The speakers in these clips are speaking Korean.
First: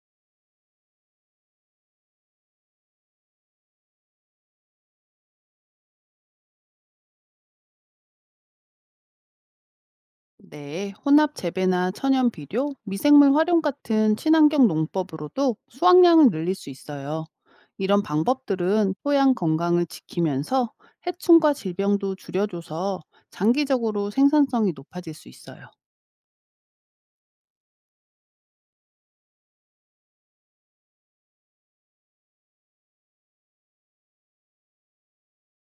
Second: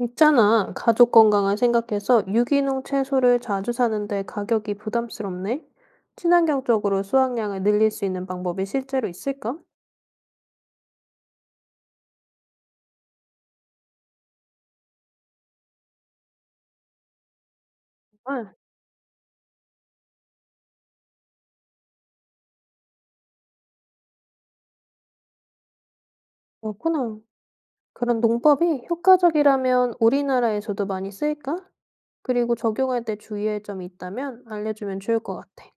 있잖아, 가족 건강을 생각해서 유기농 채소를 자주 사는데 가격이 부담스럽네? 친환경적으로 수확량을 늘릴 수 있는 방법이 실제로 있을까? 네, 혼합 재배나 천연 비료, 미생물 활용 같은 친환경 농법으로도 수확량을 늘릴 수 있어요. 이런 아, 방법들은 토양 건강을 지키면서 해충과 질병도 줄여줘서 장기적으로 생산성이 높아질 수 있어요. 그렇구나. 그런 농법이 효과적이라면 우리나라에서도 많이 쓰일까? 그리고 적용할 때 주의할 점이 있다면 알려주면 좋을 것 같아.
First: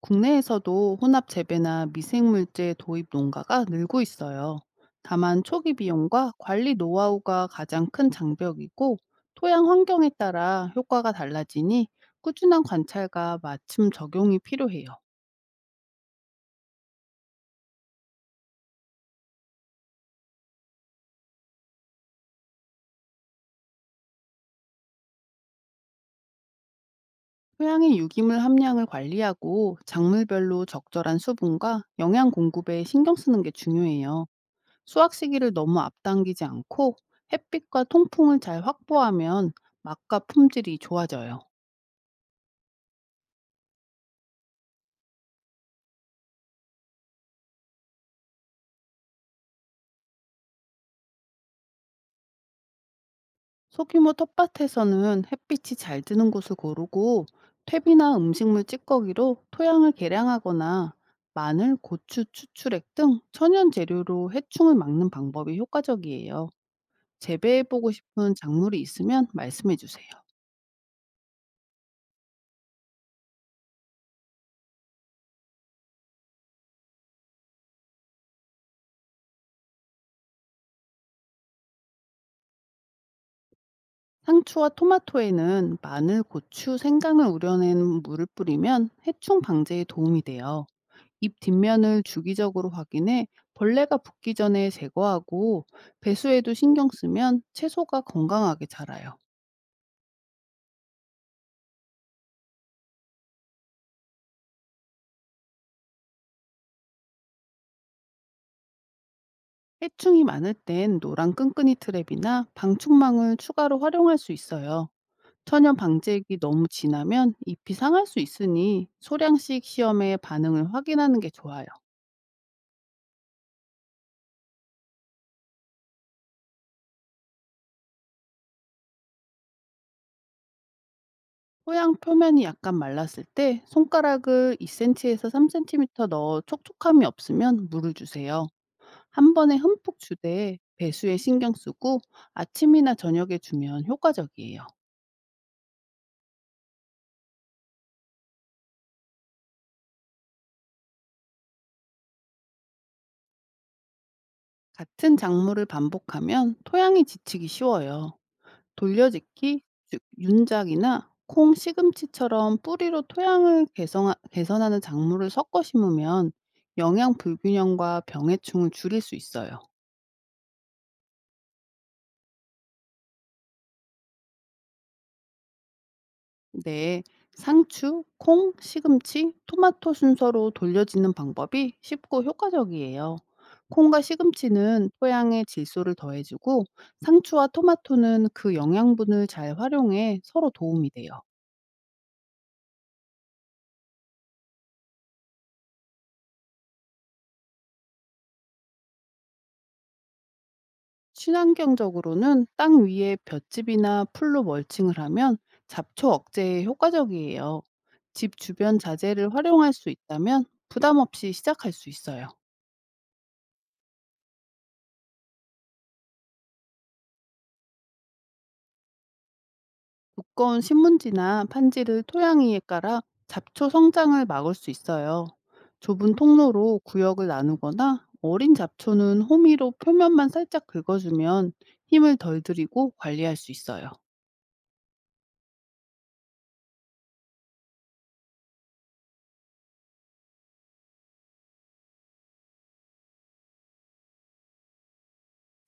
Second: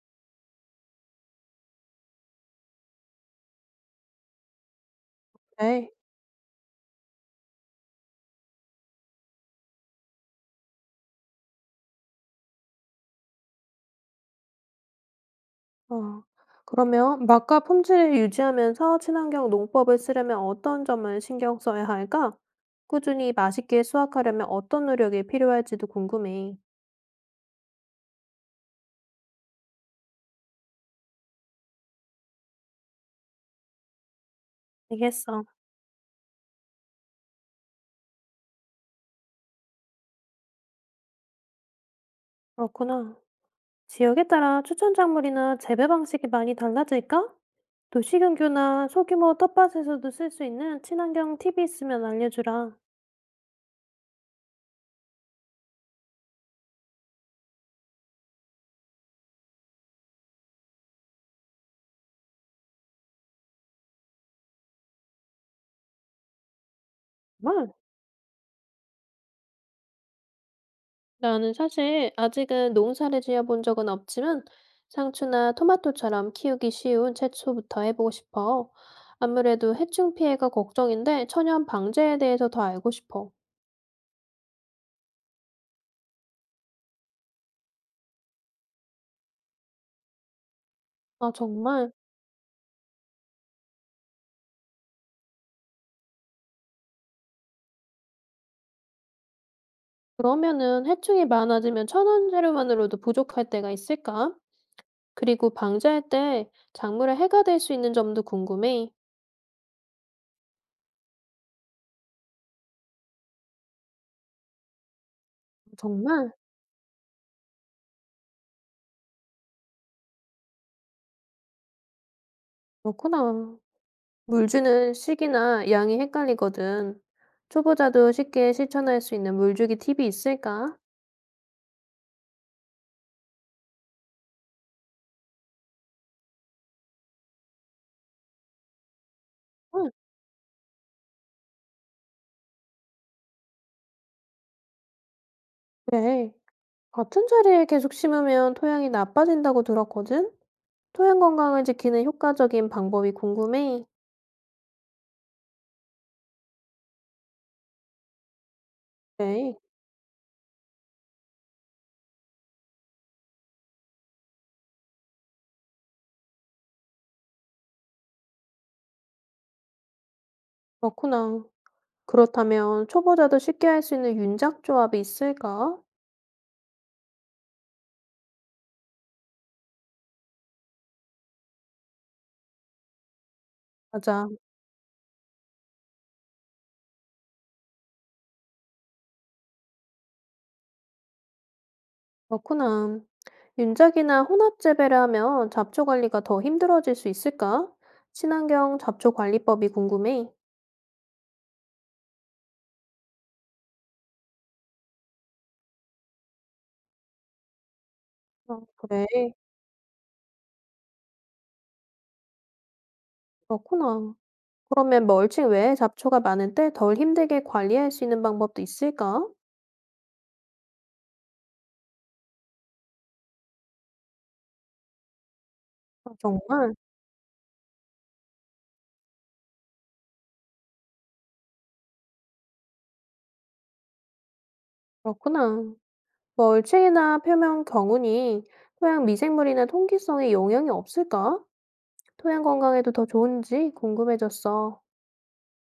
국내에서도 혼합 재배나 미생물제 도입 농가가 늘고 있어요. 다만 초기 네. 비용과 관리 노하우가 가장 큰 장벽이고 토양 환경에 따라 효과가 달라지니 꾸준한 관찰과 맞춤 적용이 필요해요. 어. 그러면 맛과 품질을 유지하면서 친환경 농법을 쓰려면 어떤 점을 신경 써야 할까? 꾸준히 맛있게 수확하려면 어떤 노력이 필요할지도 궁금해. 토양의 유기물 함량을 관리하고 작물별로 적절한 수분과 영양 공급에 신경 쓰는 게 중요해요. 수확 알겠어. 시기를 너무 앞당기지 않고 햇빛과 통풍을 잘 확보하면 맛과 품질이 좋아져요. 그렇구나. 지역에 따라 추천 작물이나 재배 방식이 많이 달라질까? 도시근교나 소규모 텃밭에서도 쓸 수 있는 친환경 팁이 있으면 알려주라. 소규모 텃밭에서는 햇빛이 잘 드는 곳을 고르고 퇴비나 음식물 찌꺼기로 토양을 개량하거나 마늘, 고추, 추출액 등 천연 재료로 해충을 막는 방법이 효과적이에요. 정말? 재배해보고 싶은 작물이 있으면 말씀해주세요. 나는 사실 아직은 농사를 지어본 적은 없지만 상추나 토마토처럼 키우기 쉬운 채소부터 해보고 싶어. 아무래도 해충 피해가 걱정인데 천연 방제에 대해서 더 알고 싶어. 상추와 토마토에는 마늘, 고추, 생강을 우려낸 물을 뿌리면 해충 방제에 도움이 돼요. 아, 잎 정말? 뒷면을 주기적으로 확인해 벌레가 붙기 전에 제거하고 배수에도 신경 쓰면 채소가 건강하게 자라요. 그러면은 해충이 많아지면 천연 재료만으로도 부족할 때가 있을까? 그리고 방제할 때 작물에 해가 될 수 있는 점도 궁금해. 해충이 많을 땐 노란 끈끈이 트랩이나 방충망을 추가로 활용할 수 있어요. 천연 정말? 방제액이 너무 진하면 잎이 상할 수 있으니 소량씩 시험에 반응을 확인하는 게 좋아요. 그렇구나. 물 주는 시기나 양이 헷갈리거든. 초보자도 쉽게 실천할 수 있는 물 주기 팁이 있을까? 토양 표면이 약간 말랐을 때 손가락을 2cm에서 3cm 넣어 촉촉함이 없으면 물을 주세요. 한 번에 응, 흠뻑 주되 배수에 신경 쓰고 아침이나 저녁에 주면 효과적이에요. 그래. 같은 자리에 계속 심으면 토양이 나빠진다고 들었거든? 토양 건강을 지키는 효과적인 방법이 궁금해. 같은 작물을 반복하면 토양이 지치기 쉬워요. 그래. 돌려짓기, 즉 윤작이나 콩, 시금치처럼 뿌리로 토양을 개선하는 작물을 섞어 심으면 영양 불균형과 병해충을 줄일 수 있어요. 그렇구나. 그렇다면 초보자도 쉽게 할 수 있는 윤작 조합이 있을까? 네, 상추, 콩, 시금치, 토마토 순서로 돌려지는 방법이 쉽고 효과적이에요. 콩과 맞아. 시금치는 토양의 질소를 더해주고 상추와 토마토는 그 영양분을 잘 활용해 서로 도움이 돼요. 그렇구나. 윤작이나 혼합 재배를 하면 잡초 관리가 더 힘들어질 수 있을까? 친환경 잡초 관리법이 궁금해. 친환경적으로는 땅 위에 볏짚이나 풀로 멀칭을 하면 잡초 억제에 효과적이에요. 집 아, 주변 그래. 자재를 활용할 수 있다면 부담 없이 시작할 수 있어요. 그렇구나. 그러면 멀칭 외에 잡초가 많을 때 덜 힘들게 관리할 수 있는 방법도 있을까? 두꺼운 신문지나 판지를 토양위에 깔아 잡초 성장을 막을 수 있어요. 아, 좁은 정말? 통로로 구역을 나누거나 어린 잡초는 호미로 표면만 살짝 긁어주면 힘을 덜 들이고 관리할 수 있어요. 그렇구나. 멀칭이나 표면 경운이 토양 미생물이나 통기성에 영향이 없을까? 토양 건강에도 더 좋은지 궁금해졌어.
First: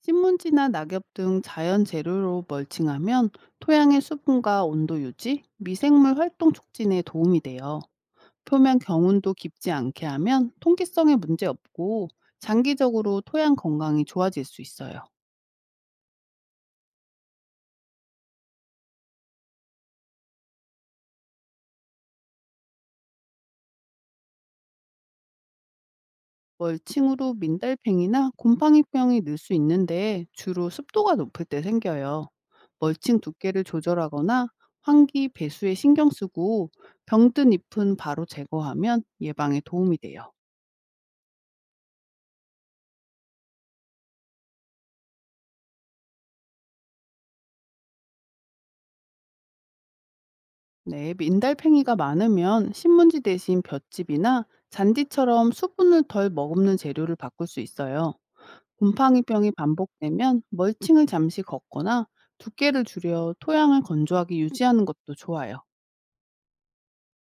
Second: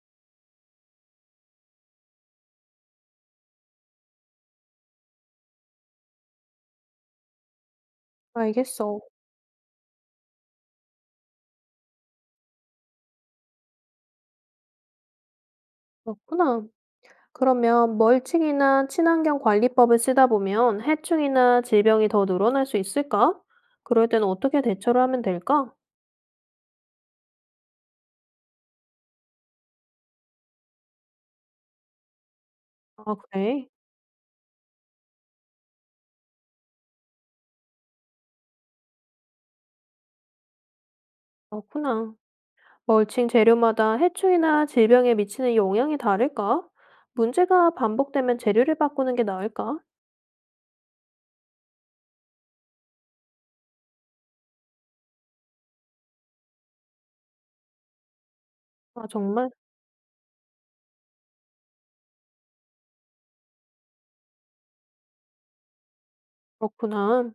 신문지나 낙엽 등 자연 재료로 멀칭하면 토양의 수분과 온도 유지, 미생물 활동 촉진에 도움이 돼요. 표면 알겠어. 경운도 깊지 않게 하면 통기성에 문제 없고 장기적으로 토양 건강이 좋아질 수 있어요. 그렇구나. 그러면 멀칭이나 친환경 관리법을 쓰다 보면 해충이나 질병이 더 늘어날 수 있을까? 그럴 때는 어떻게 대처를 하면 될까? 월칭으로 민달팽이나 곰팡이병이 늘 수 있는데 주로 습도가 높을 때 생겨요. 아, 멀칭 두께를 그래. 조절하거나 환기 배수에 신경 쓰고 병든 잎은 바로 제거하면 예방에 도움이 돼요. 그렇구나. 멀칭 재료마다 해충이나 질병에 미치는 영향이 다를까? 문제가 반복되면 재료를 바꾸는 게 나을까? 네, 민달팽이가 많으면 신문지 대신 볏짚이나 잔디처럼 수분을 덜 머금는 재료를 바꿀 수 있어요. 아, 정말? 곰팡이병이 반복되면 멀칭을 잠시 걷거나 두께를 줄여 토양을 건조하게 유지하는 것도 좋아요. 그렇구나.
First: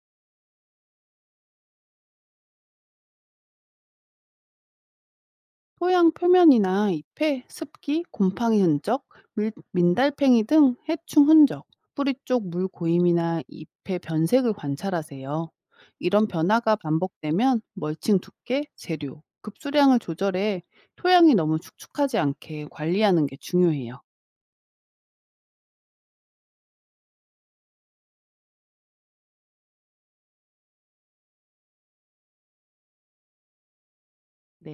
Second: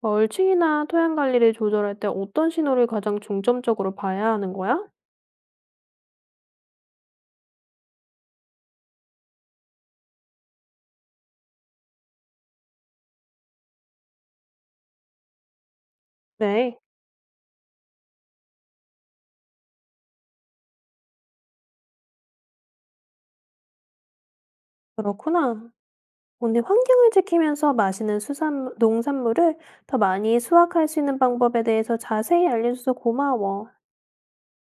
멀칭이나 토양 관리를 조절할 때 어떤 신호를 가장 중점적으로 봐야 하는 거야? 토양 표면이나 잎에 습기, 곰팡이 흔적, 민달팽이 등 해충 흔적, 뿌리 쪽 물 고임이나 잎의 변색을 관찰하세요. 이런 변화가 네, 반복되면 멀칭 두께, 재료, 급수량을 조절해 토양이 너무 축축하지 않게 관리하는 게 중요해요. 그렇구나. 오늘 환경을 지키면서 마시는 수산, 농산물을 더 많이 수확할 수 있는 방법에 대해서 자세히 알려줘서 고마워.